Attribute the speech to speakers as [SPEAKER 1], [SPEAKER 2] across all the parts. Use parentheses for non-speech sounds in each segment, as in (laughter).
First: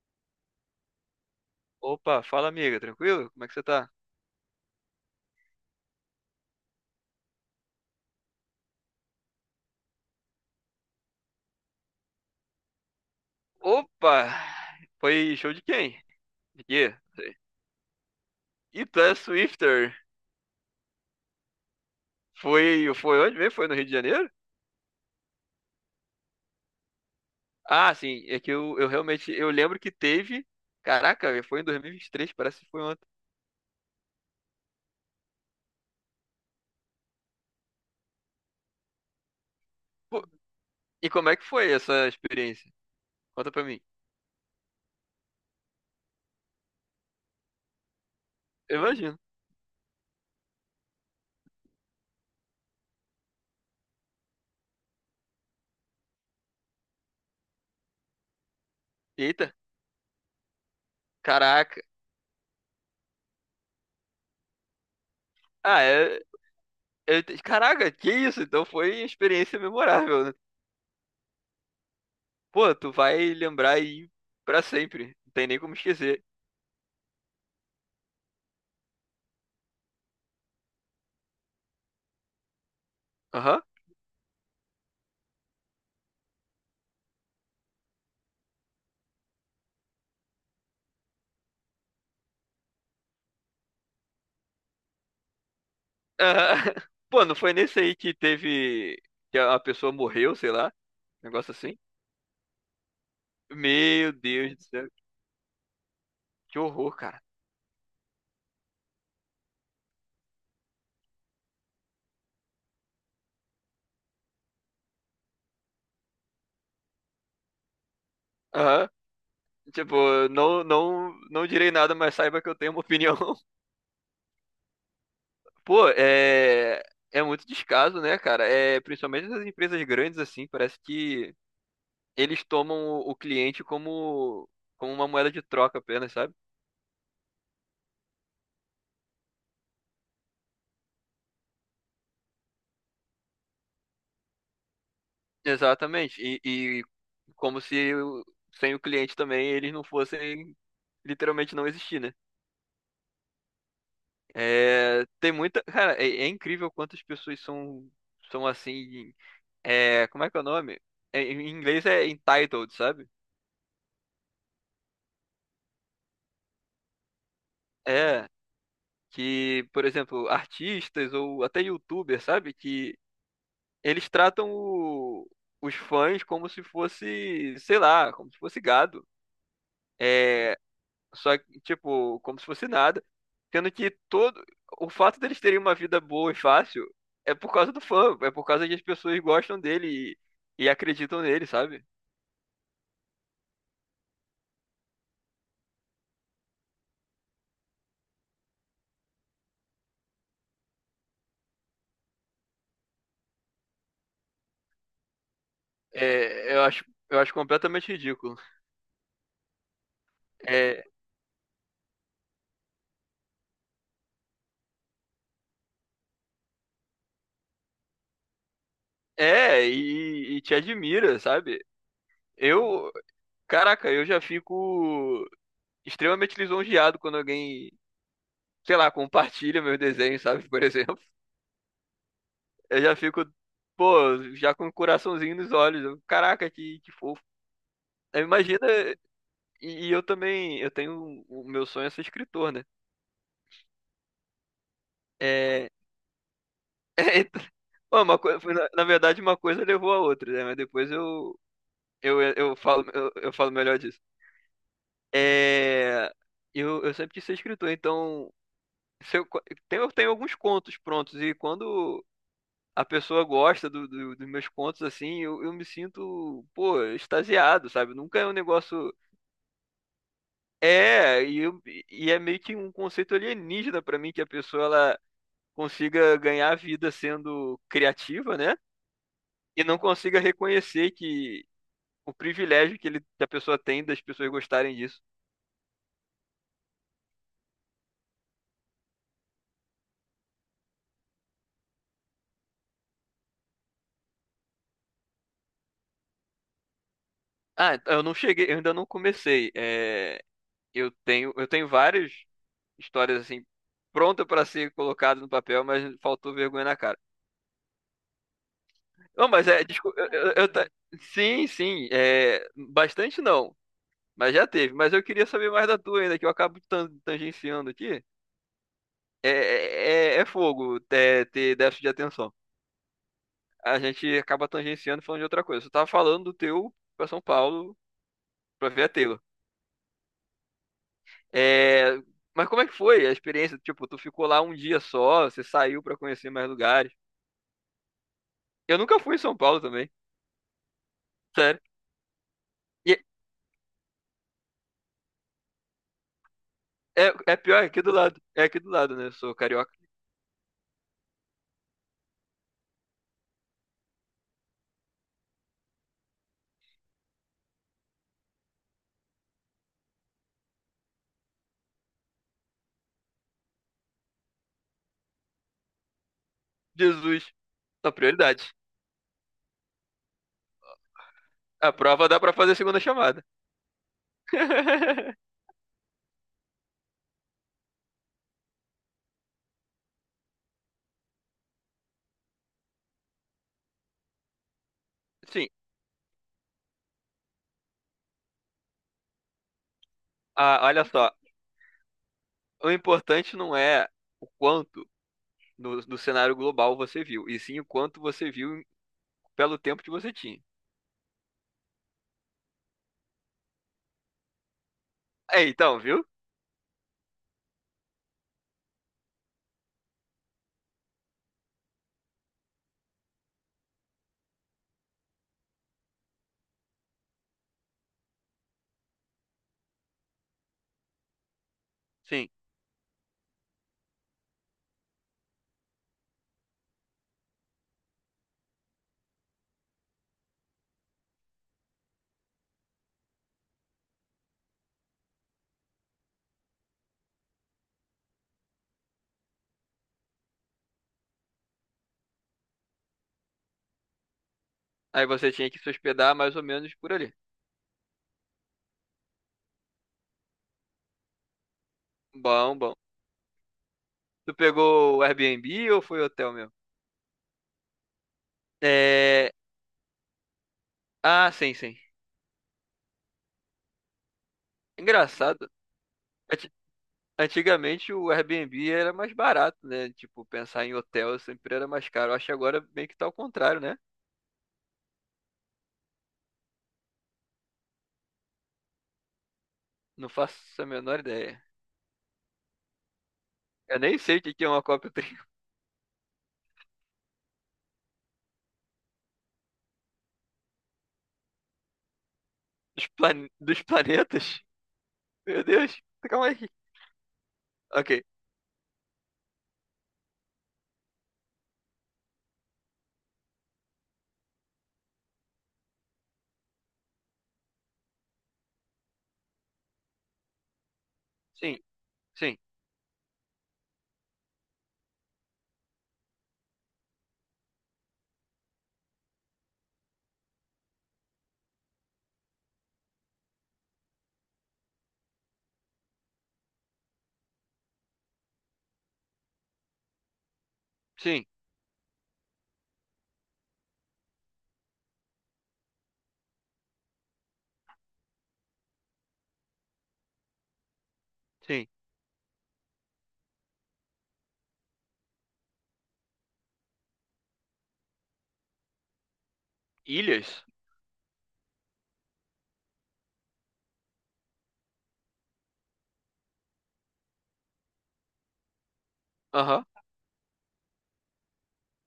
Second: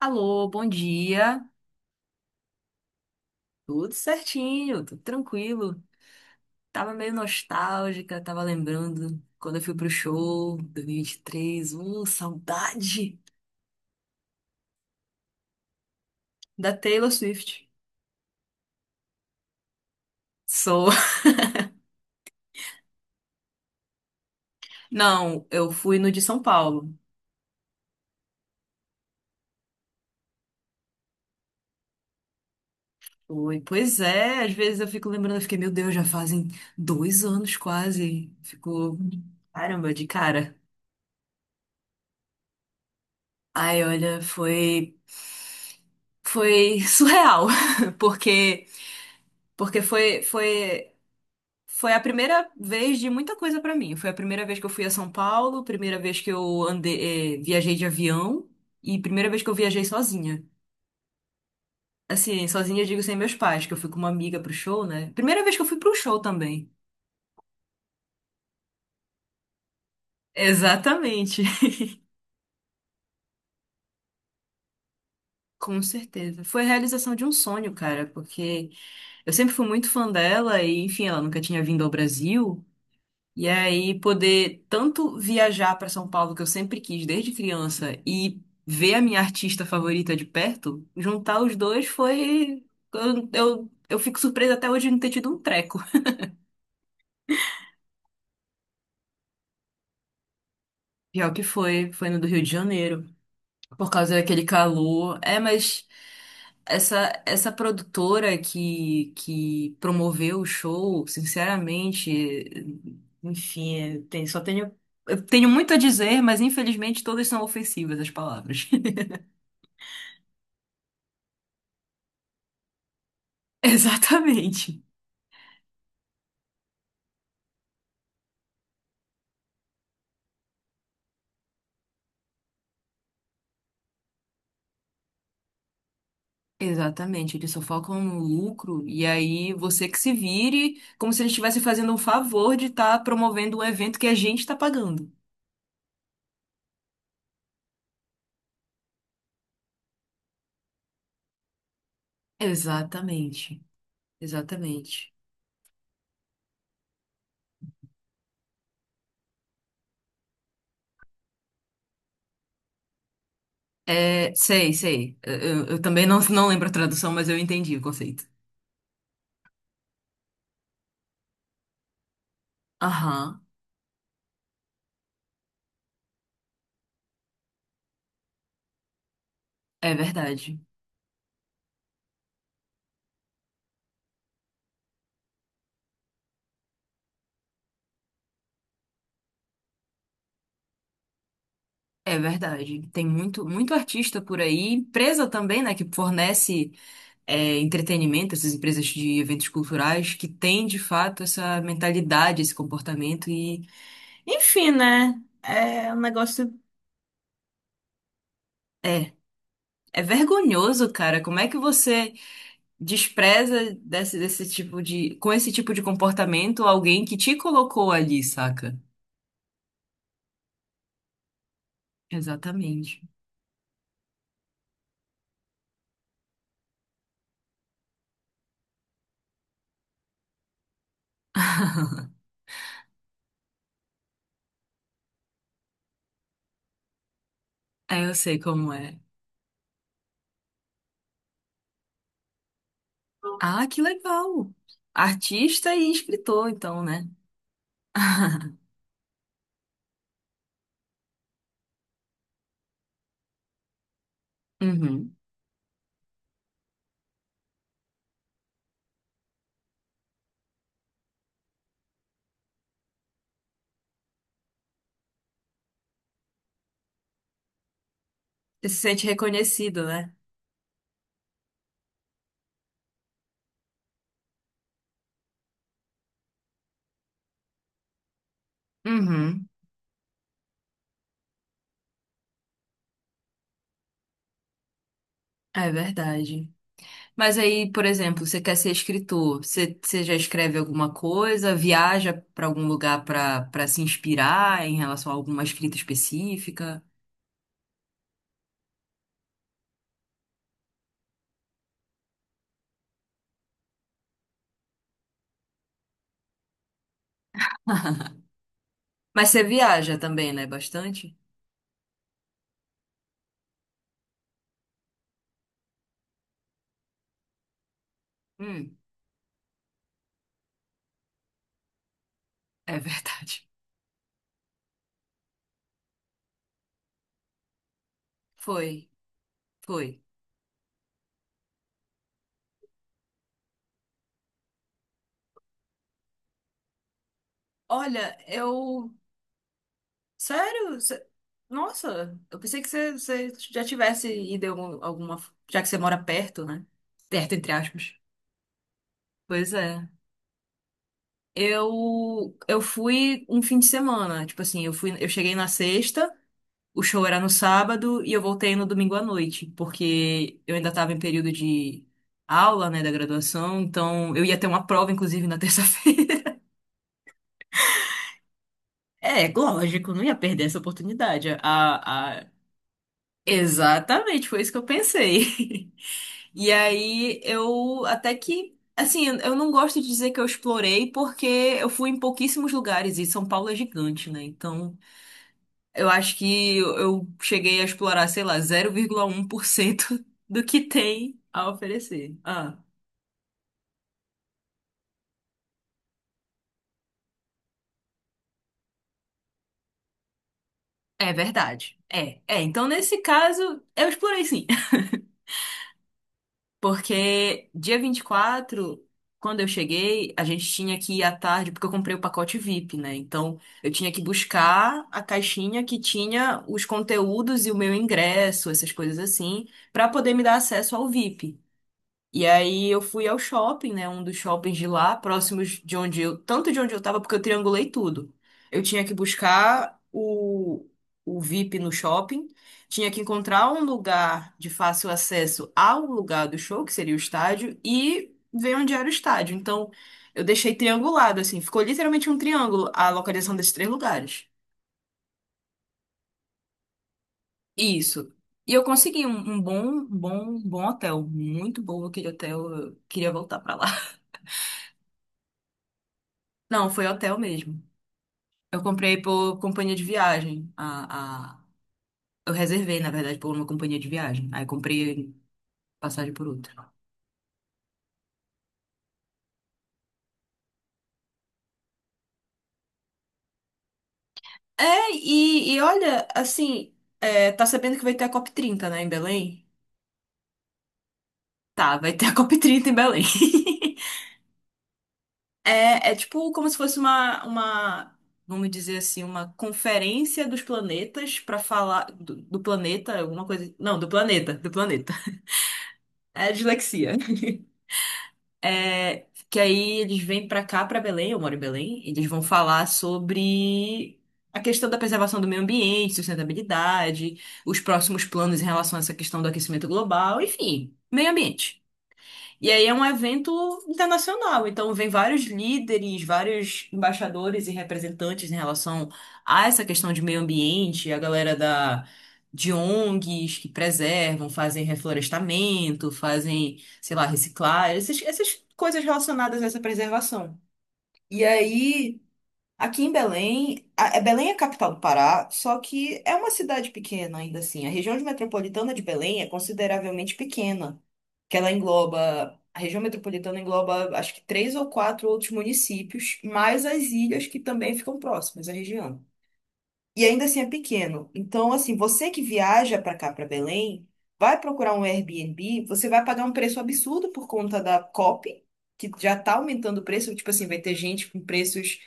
[SPEAKER 1] Alô, bom dia.
[SPEAKER 2] Opa, fala amiga, tranquilo? Como é que você tá?
[SPEAKER 1] Tudo certinho, tudo tranquilo. Tava meio nostálgica, tava lembrando quando eu fui pro show 2023. Saudade
[SPEAKER 2] Opa! Foi show de quem? De
[SPEAKER 1] da
[SPEAKER 2] quê?
[SPEAKER 1] Taylor
[SPEAKER 2] Não sei.
[SPEAKER 1] Swift.
[SPEAKER 2] Ita Swifter.
[SPEAKER 1] Sou.
[SPEAKER 2] Foi onde mesmo? Foi no Rio de Janeiro?
[SPEAKER 1] (laughs) Não, eu fui no de São Paulo.
[SPEAKER 2] Ah, sim, é que eu realmente, eu lembro que teve, caraca, velho, foi em 2023, parece que foi ontem.
[SPEAKER 1] Foi. Pois é, às vezes eu fico lembrando, eu fiquei, meu Deus, já fazem 2 anos quase. Ficou, caramba, de
[SPEAKER 2] Pô,
[SPEAKER 1] cara.
[SPEAKER 2] e como é que foi essa experiência? Conta pra mim.
[SPEAKER 1] Ai, olha, foi surreal, (laughs) porque,
[SPEAKER 2] Eu imagino.
[SPEAKER 1] porque foi a primeira vez de muita coisa pra mim. Foi a primeira vez que eu fui a São Paulo, primeira vez que eu andei, viajei de avião e primeira vez que
[SPEAKER 2] Eita,
[SPEAKER 1] eu viajei sozinha.
[SPEAKER 2] caraca.
[SPEAKER 1] Assim, sozinha eu digo sem meus pais, que eu fui com uma amiga pro show, né? Primeira vez que eu fui
[SPEAKER 2] Ah,
[SPEAKER 1] pro show
[SPEAKER 2] é,
[SPEAKER 1] também.
[SPEAKER 2] caraca, que isso? Então foi experiência memorável, né?
[SPEAKER 1] Exatamente. (laughs)
[SPEAKER 2] Pô, tu vai lembrar aí pra sempre, não tem nem como
[SPEAKER 1] Com
[SPEAKER 2] esquecer.
[SPEAKER 1] certeza. Foi a realização de um sonho, cara, porque eu sempre fui muito fã dela e, enfim, ela nunca tinha vindo ao Brasil. E
[SPEAKER 2] Aham.
[SPEAKER 1] aí poder tanto viajar para São Paulo, que eu sempre quis desde criança, e ver a minha artista favorita de perto, juntar os dois foi. Eu fico surpresa até hoje de não ter tido um treco.
[SPEAKER 2] Ah, (laughs) pô, não foi nesse aí que teve. Que a pessoa morreu, sei lá.
[SPEAKER 1] Pior que
[SPEAKER 2] Negócio assim.
[SPEAKER 1] foi, foi no do Rio de Janeiro, por
[SPEAKER 2] Meu
[SPEAKER 1] causa daquele
[SPEAKER 2] Deus do céu.
[SPEAKER 1] calor. É, mas
[SPEAKER 2] Que horror, cara.
[SPEAKER 1] essa produtora que promoveu o show, sinceramente, enfim, tem, só tenho. Eu tenho muito a dizer, mas infelizmente todas são ofensivas as palavras.
[SPEAKER 2] Aham. Tipo, não direi nada, mas saiba que eu tenho uma opinião. (laughs)
[SPEAKER 1] (laughs) Exatamente.
[SPEAKER 2] Pô, é. É muito descaso, né, cara? É, principalmente nas empresas grandes, assim, parece que eles tomam o cliente como, como uma moeda de troca apenas, sabe?
[SPEAKER 1] Exatamente, eles só focam no lucro e aí você que se vire, como se eles estivessem fazendo um favor de estar promovendo um evento que a gente está pagando.
[SPEAKER 2] Exatamente. E como se o- sem o cliente também eles não fossem literalmente não existir, né?
[SPEAKER 1] Exatamente,
[SPEAKER 2] É,
[SPEAKER 1] exatamente.
[SPEAKER 2] tem muita. Cara, é, é incrível quantas pessoas são, são assim. É, como é que é o nome? É, em inglês é entitled, sabe?
[SPEAKER 1] É, sei, sei. Eu também não, não lembro a tradução, mas eu entendi o conceito.
[SPEAKER 2] É. Que, por exemplo, artistas ou até youtubers, sabe? Que
[SPEAKER 1] Aham,
[SPEAKER 2] eles os fãs como se fosse, sei lá, como se fosse gado.
[SPEAKER 1] é
[SPEAKER 2] É,
[SPEAKER 1] verdade.
[SPEAKER 2] só que, tipo, como se fosse nada. Sendo que todo. O fato deles terem uma vida boa e fácil é por causa do fã, é por causa que as pessoas gostam dele e acreditam nele, sabe?
[SPEAKER 1] É verdade. Tem muito, muito artista por aí, empresa também, né, que fornece. É, entretenimento, essas empresas de eventos culturais que têm de fato essa mentalidade, esse comportamento e, enfim, né? É um negócio.
[SPEAKER 2] É, eu acho completamente ridículo.
[SPEAKER 1] É, é
[SPEAKER 2] É,
[SPEAKER 1] vergonhoso, cara. Como é que você despreza com esse tipo de comportamento alguém que te colocou ali, saca?
[SPEAKER 2] é e te admira, sabe? Eu,
[SPEAKER 1] Exatamente.
[SPEAKER 2] caraca, eu já fico extremamente lisonjeado quando alguém, sei lá, compartilha meus desenhos, sabe? Por exemplo,
[SPEAKER 1] (laughs)
[SPEAKER 2] eu já fico, pô, já com o coraçãozinho nos olhos. Eu, caraca, que fofo.
[SPEAKER 1] É, eu
[SPEAKER 2] Eu
[SPEAKER 1] sei
[SPEAKER 2] imagino,
[SPEAKER 1] como é.
[SPEAKER 2] e eu também, eu tenho, o meu sonho é ser escritor, né?
[SPEAKER 1] Ah, que legal!
[SPEAKER 2] É,
[SPEAKER 1] Artista e escritor, então,
[SPEAKER 2] (laughs)
[SPEAKER 1] né?
[SPEAKER 2] é, bom, uma coisa, foi
[SPEAKER 1] (laughs)
[SPEAKER 2] na verdade, uma coisa levou a outra, né? Mas depois eu falo, eu falo melhor disso.
[SPEAKER 1] Uhum.
[SPEAKER 2] É, eu sempre quis ser escritor, então, se eu, co- tem- eu tenho alguns contos prontos, e quando a pessoa gosta dos meus contos, assim, eu me sinto, pô, extasiado, sabe? Nunca é um
[SPEAKER 1] Você se
[SPEAKER 2] negócio...
[SPEAKER 1] sente reconhecido, né?
[SPEAKER 2] É, e é meio que um conceito alienígena pra mim, que a pessoa, ela consiga ganhar vida sendo criativa, né?
[SPEAKER 1] Uhum.
[SPEAKER 2] E não consiga reconhecer que o privilégio que, ele, que a pessoa tem das pessoas gostarem disso.
[SPEAKER 1] É verdade. Mas aí, por exemplo, você quer ser escritor, você, você já escreve alguma coisa, viaja para algum lugar para para se inspirar em relação a alguma escrita específica?
[SPEAKER 2] Ah, então, eu não cheguei, eu ainda não comecei. É, eu tenho várias histórias assim pronta para ser colocada no papel, mas faltou vergonha na cara.
[SPEAKER 1] (laughs)
[SPEAKER 2] Não,
[SPEAKER 1] Mas você
[SPEAKER 2] mas é,
[SPEAKER 1] viaja
[SPEAKER 2] desculpa,
[SPEAKER 1] também, né? Bastante?
[SPEAKER 2] sim, sim, é, bastante não, mas já teve. Mas eu queria saber mais da tua ainda, que eu acabo tangenciando aqui.
[SPEAKER 1] Hum,
[SPEAKER 2] É, é fogo é, ter déficit de atenção.
[SPEAKER 1] é verdade.
[SPEAKER 2] A gente acaba tangenciando e falando de outra coisa. Você tava falando do teu pra São Paulo pra
[SPEAKER 1] Foi,
[SPEAKER 2] ver a Taylor.
[SPEAKER 1] foi.
[SPEAKER 2] É, mas como é que foi a experiência? Tipo, tu ficou lá um dia só, você saiu pra conhecer mais lugares.
[SPEAKER 1] Olha,
[SPEAKER 2] Eu
[SPEAKER 1] eu.
[SPEAKER 2] nunca fui em São Paulo também,
[SPEAKER 1] Sério?
[SPEAKER 2] sério.
[SPEAKER 1] Nossa, eu pensei que você,
[SPEAKER 2] E
[SPEAKER 1] você já tivesse ido em alguma. Já que você mora perto, né?
[SPEAKER 2] é,
[SPEAKER 1] Perto,
[SPEAKER 2] é
[SPEAKER 1] entre
[SPEAKER 2] pior, é aqui do
[SPEAKER 1] aspas.
[SPEAKER 2] lado. É aqui do lado, né? Eu sou
[SPEAKER 1] Pois
[SPEAKER 2] carioca.
[SPEAKER 1] é. Eu fui um fim de semana, tipo assim, eu fui, eu cheguei na sexta, o show era no sábado e eu voltei no domingo à noite, porque eu ainda estava em período de aula, né, da graduação, então eu ia ter uma prova, inclusive, na terça-feira. (laughs)
[SPEAKER 2] Jesus, a prioridade.
[SPEAKER 1] É, lógico, não ia perder essa oportunidade.
[SPEAKER 2] A prova dá
[SPEAKER 1] A...
[SPEAKER 2] pra fazer segunda chamada.
[SPEAKER 1] Exatamente, foi isso que eu
[SPEAKER 2] (laughs)
[SPEAKER 1] pensei. (laughs) E aí eu até que, assim, eu não gosto de dizer que eu explorei, porque eu fui em pouquíssimos lugares e São Paulo é gigante, né? Então.
[SPEAKER 2] Sim,
[SPEAKER 1] Eu acho que eu cheguei a explorar, sei lá, 0,1% (laughs) do que
[SPEAKER 2] ah, olha só.
[SPEAKER 1] tem a oferecer. Ah,
[SPEAKER 2] O importante não é o quanto no cenário global você viu, e sim o quanto você viu pelo tempo que você tinha.
[SPEAKER 1] é verdade. É, é. Então, nesse caso, eu explorei sim. (laughs)
[SPEAKER 2] É, então, viu?
[SPEAKER 1] Porque dia 24 quando eu cheguei, a gente tinha que ir à tarde, porque eu comprei o pacote VIP, né? Então, eu tinha que buscar a caixinha que tinha os conteúdos e o meu ingresso, essas coisas assim, para poder me dar acesso ao VIP. E
[SPEAKER 2] Sim.
[SPEAKER 1] aí eu fui ao shopping, né? Um dos shoppings de lá, próximos de onde eu, tanto de onde eu tava, porque eu triangulei tudo. Eu tinha que buscar o VIP no shopping, tinha que encontrar um lugar de fácil acesso ao lugar do show, que seria o estádio, e ver onde era o estádio. Então, eu deixei triangulado, assim, ficou literalmente um triângulo a localização desses três lugares.
[SPEAKER 2] Aí você tinha que se hospedar mais ou menos por ali.
[SPEAKER 1] Isso. E eu consegui um bom hotel, muito bom aquele hotel,
[SPEAKER 2] Bom, bom.
[SPEAKER 1] eu queria voltar pra lá. (laughs)
[SPEAKER 2] Tu pegou o Airbnb ou foi hotel mesmo?
[SPEAKER 1] Não, foi hotel mesmo. Eu comprei
[SPEAKER 2] É...
[SPEAKER 1] por companhia de viagem.
[SPEAKER 2] Ah,
[SPEAKER 1] A...
[SPEAKER 2] sim, sim.
[SPEAKER 1] Eu reservei, na verdade, por uma companhia de viagem. Aí comprei
[SPEAKER 2] Engraçado.
[SPEAKER 1] passagem por
[SPEAKER 2] Ati-
[SPEAKER 1] outra.
[SPEAKER 2] Antigamente o Airbnb era mais barato, né? Tipo, pensar em hotel sempre era mais caro. Acho que agora meio que tá ao contrário, né?
[SPEAKER 1] É, e olha, assim, é, tá sabendo que vai ter a COP30, né, em Belém?
[SPEAKER 2] Não faço a menor ideia.
[SPEAKER 1] Tá, vai ter a COP30 em Belém. (laughs)
[SPEAKER 2] Eu nem sei o que que é uma
[SPEAKER 1] É, é tipo como se fosse vamos dizer assim, uma conferência dos planetas pra falar do
[SPEAKER 2] (laughs) dos,
[SPEAKER 1] planeta, alguma coisa.
[SPEAKER 2] dos
[SPEAKER 1] Não, do planeta,
[SPEAKER 2] planetas.
[SPEAKER 1] do planeta.
[SPEAKER 2] Meu Deus, calma
[SPEAKER 1] É
[SPEAKER 2] aí.
[SPEAKER 1] dislexia.
[SPEAKER 2] Ok.
[SPEAKER 1] É, que aí eles vêm pra cá, pra Belém, eu moro em Belém, e eles vão falar sobre a questão da preservação do meio ambiente, sustentabilidade, os próximos planos em relação a essa questão do aquecimento global, enfim, meio
[SPEAKER 2] Sim,
[SPEAKER 1] ambiente.
[SPEAKER 2] sim,
[SPEAKER 1] E aí é um evento internacional, então vem vários líderes, vários embaixadores e representantes em relação a essa questão de meio ambiente, a galera da de ONGs que preservam, fazem reflorestamento, fazem, sei lá, reciclar, essas coisas relacionadas a essa preservação. E
[SPEAKER 2] sim,
[SPEAKER 1] aí aqui em Belém, Belém é a capital do Pará, só que é uma cidade pequena ainda assim. A região de metropolitana de Belém é consideravelmente pequena, que ela
[SPEAKER 2] sim.
[SPEAKER 1] engloba, a região metropolitana engloba acho que três ou quatro outros municípios, mais as ilhas que também ficam próximas à região. E ainda assim
[SPEAKER 2] Ilhas?
[SPEAKER 1] é pequeno. Então, assim, você que viaja para cá, para Belém, vai procurar um Airbnb, você vai pagar um preço absurdo por conta da COP, que já tá
[SPEAKER 2] Aham.
[SPEAKER 1] aumentando o preço, tipo assim, vai ter gente com preços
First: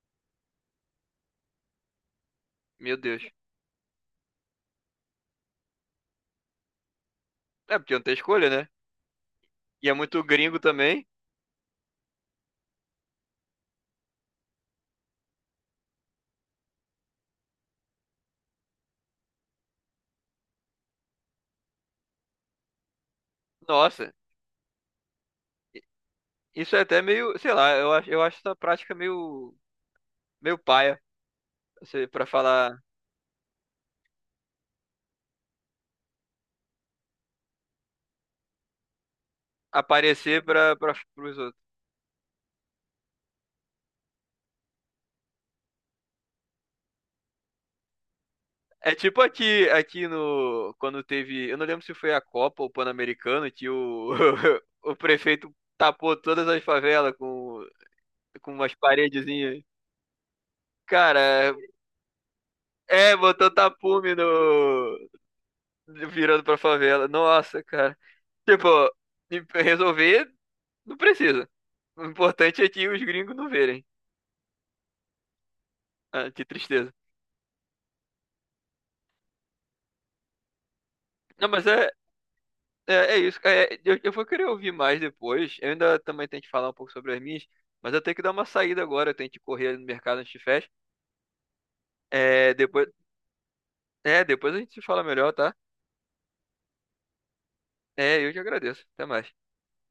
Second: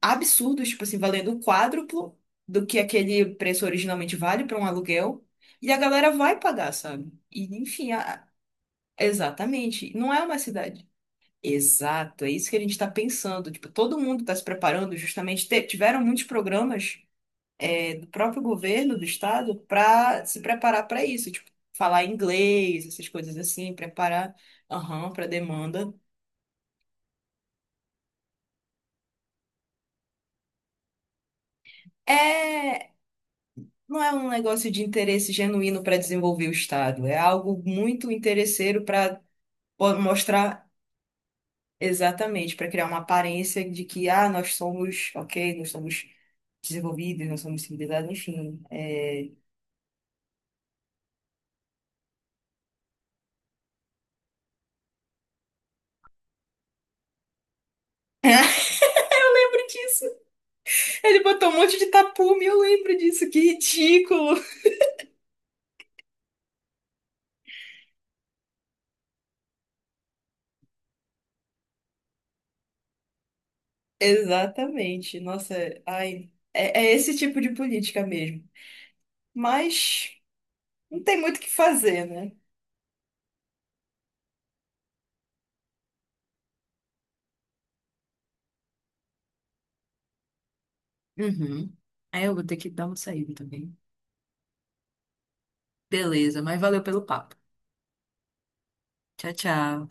[SPEAKER 1] absurdos, tipo assim, valendo o quádruplo do que
[SPEAKER 2] Meu Deus.
[SPEAKER 1] aquele preço originalmente vale para um aluguel, e a galera vai pagar, sabe? E
[SPEAKER 2] É,
[SPEAKER 1] enfim,
[SPEAKER 2] porque não tem escolha, né? E é
[SPEAKER 1] exatamente, não é
[SPEAKER 2] muito
[SPEAKER 1] uma
[SPEAKER 2] gringo
[SPEAKER 1] cidade.
[SPEAKER 2] também.
[SPEAKER 1] Exato, é isso que a gente está pensando. Tipo, todo mundo está se preparando, justamente tiveram muitos programas é, do próprio governo do estado para se preparar para isso, tipo, falar inglês, essas coisas assim,
[SPEAKER 2] Nossa,
[SPEAKER 1] preparar, aham, para demanda.
[SPEAKER 2] isso é até meio, sei lá, eu acho essa prática meio, meio paia, assim, pra falar,
[SPEAKER 1] É não é um negócio de interesse genuíno para desenvolver o Estado, é algo muito interesseiro para
[SPEAKER 2] aparecer
[SPEAKER 1] mostrar
[SPEAKER 2] pros outros.
[SPEAKER 1] exatamente, para criar uma aparência de que, ah, nós somos, ok, nós somos desenvolvidos, nós somos civilizados, enfim.
[SPEAKER 2] É tipo
[SPEAKER 1] É.
[SPEAKER 2] aqui, quando teve, eu não lembro se foi a Copa ou o Pan-Americano, que o, (laughs) o prefeito tapou todas as favelas com umas paredezinhas.
[SPEAKER 1] Lembro disso. Ele botou um
[SPEAKER 2] Cara,
[SPEAKER 1] monte de tapume, eu lembro
[SPEAKER 2] é,
[SPEAKER 1] disso, que
[SPEAKER 2] botou tapume
[SPEAKER 1] ridículo.
[SPEAKER 2] no, virando pra favela. Nossa, cara. Tipo, resolver não precisa. O importante é que os gringos não verem.
[SPEAKER 1] Exatamente, nossa, ai,
[SPEAKER 2] Ah, que
[SPEAKER 1] é, é
[SPEAKER 2] tristeza.
[SPEAKER 1] esse tipo de política mesmo. Mas não tem muito o que
[SPEAKER 2] Não, mas
[SPEAKER 1] fazer, né?
[SPEAKER 2] é isso. É, eu vou querer ouvir mais depois. Eu ainda também tenho que falar um pouco sobre as minhas, mas eu tenho que dar uma saída agora. Eu tenho que correr ali no mercado antes de fecha.
[SPEAKER 1] Uhum. Aí eu vou
[SPEAKER 2] É,
[SPEAKER 1] ter que dar
[SPEAKER 2] depois,
[SPEAKER 1] uma saída também.
[SPEAKER 2] é, depois a gente se fala melhor, tá?
[SPEAKER 1] Beleza, mas valeu pelo papo.
[SPEAKER 2] É, eu te agradeço. Até
[SPEAKER 1] Tchau,
[SPEAKER 2] mais.
[SPEAKER 1] tchau.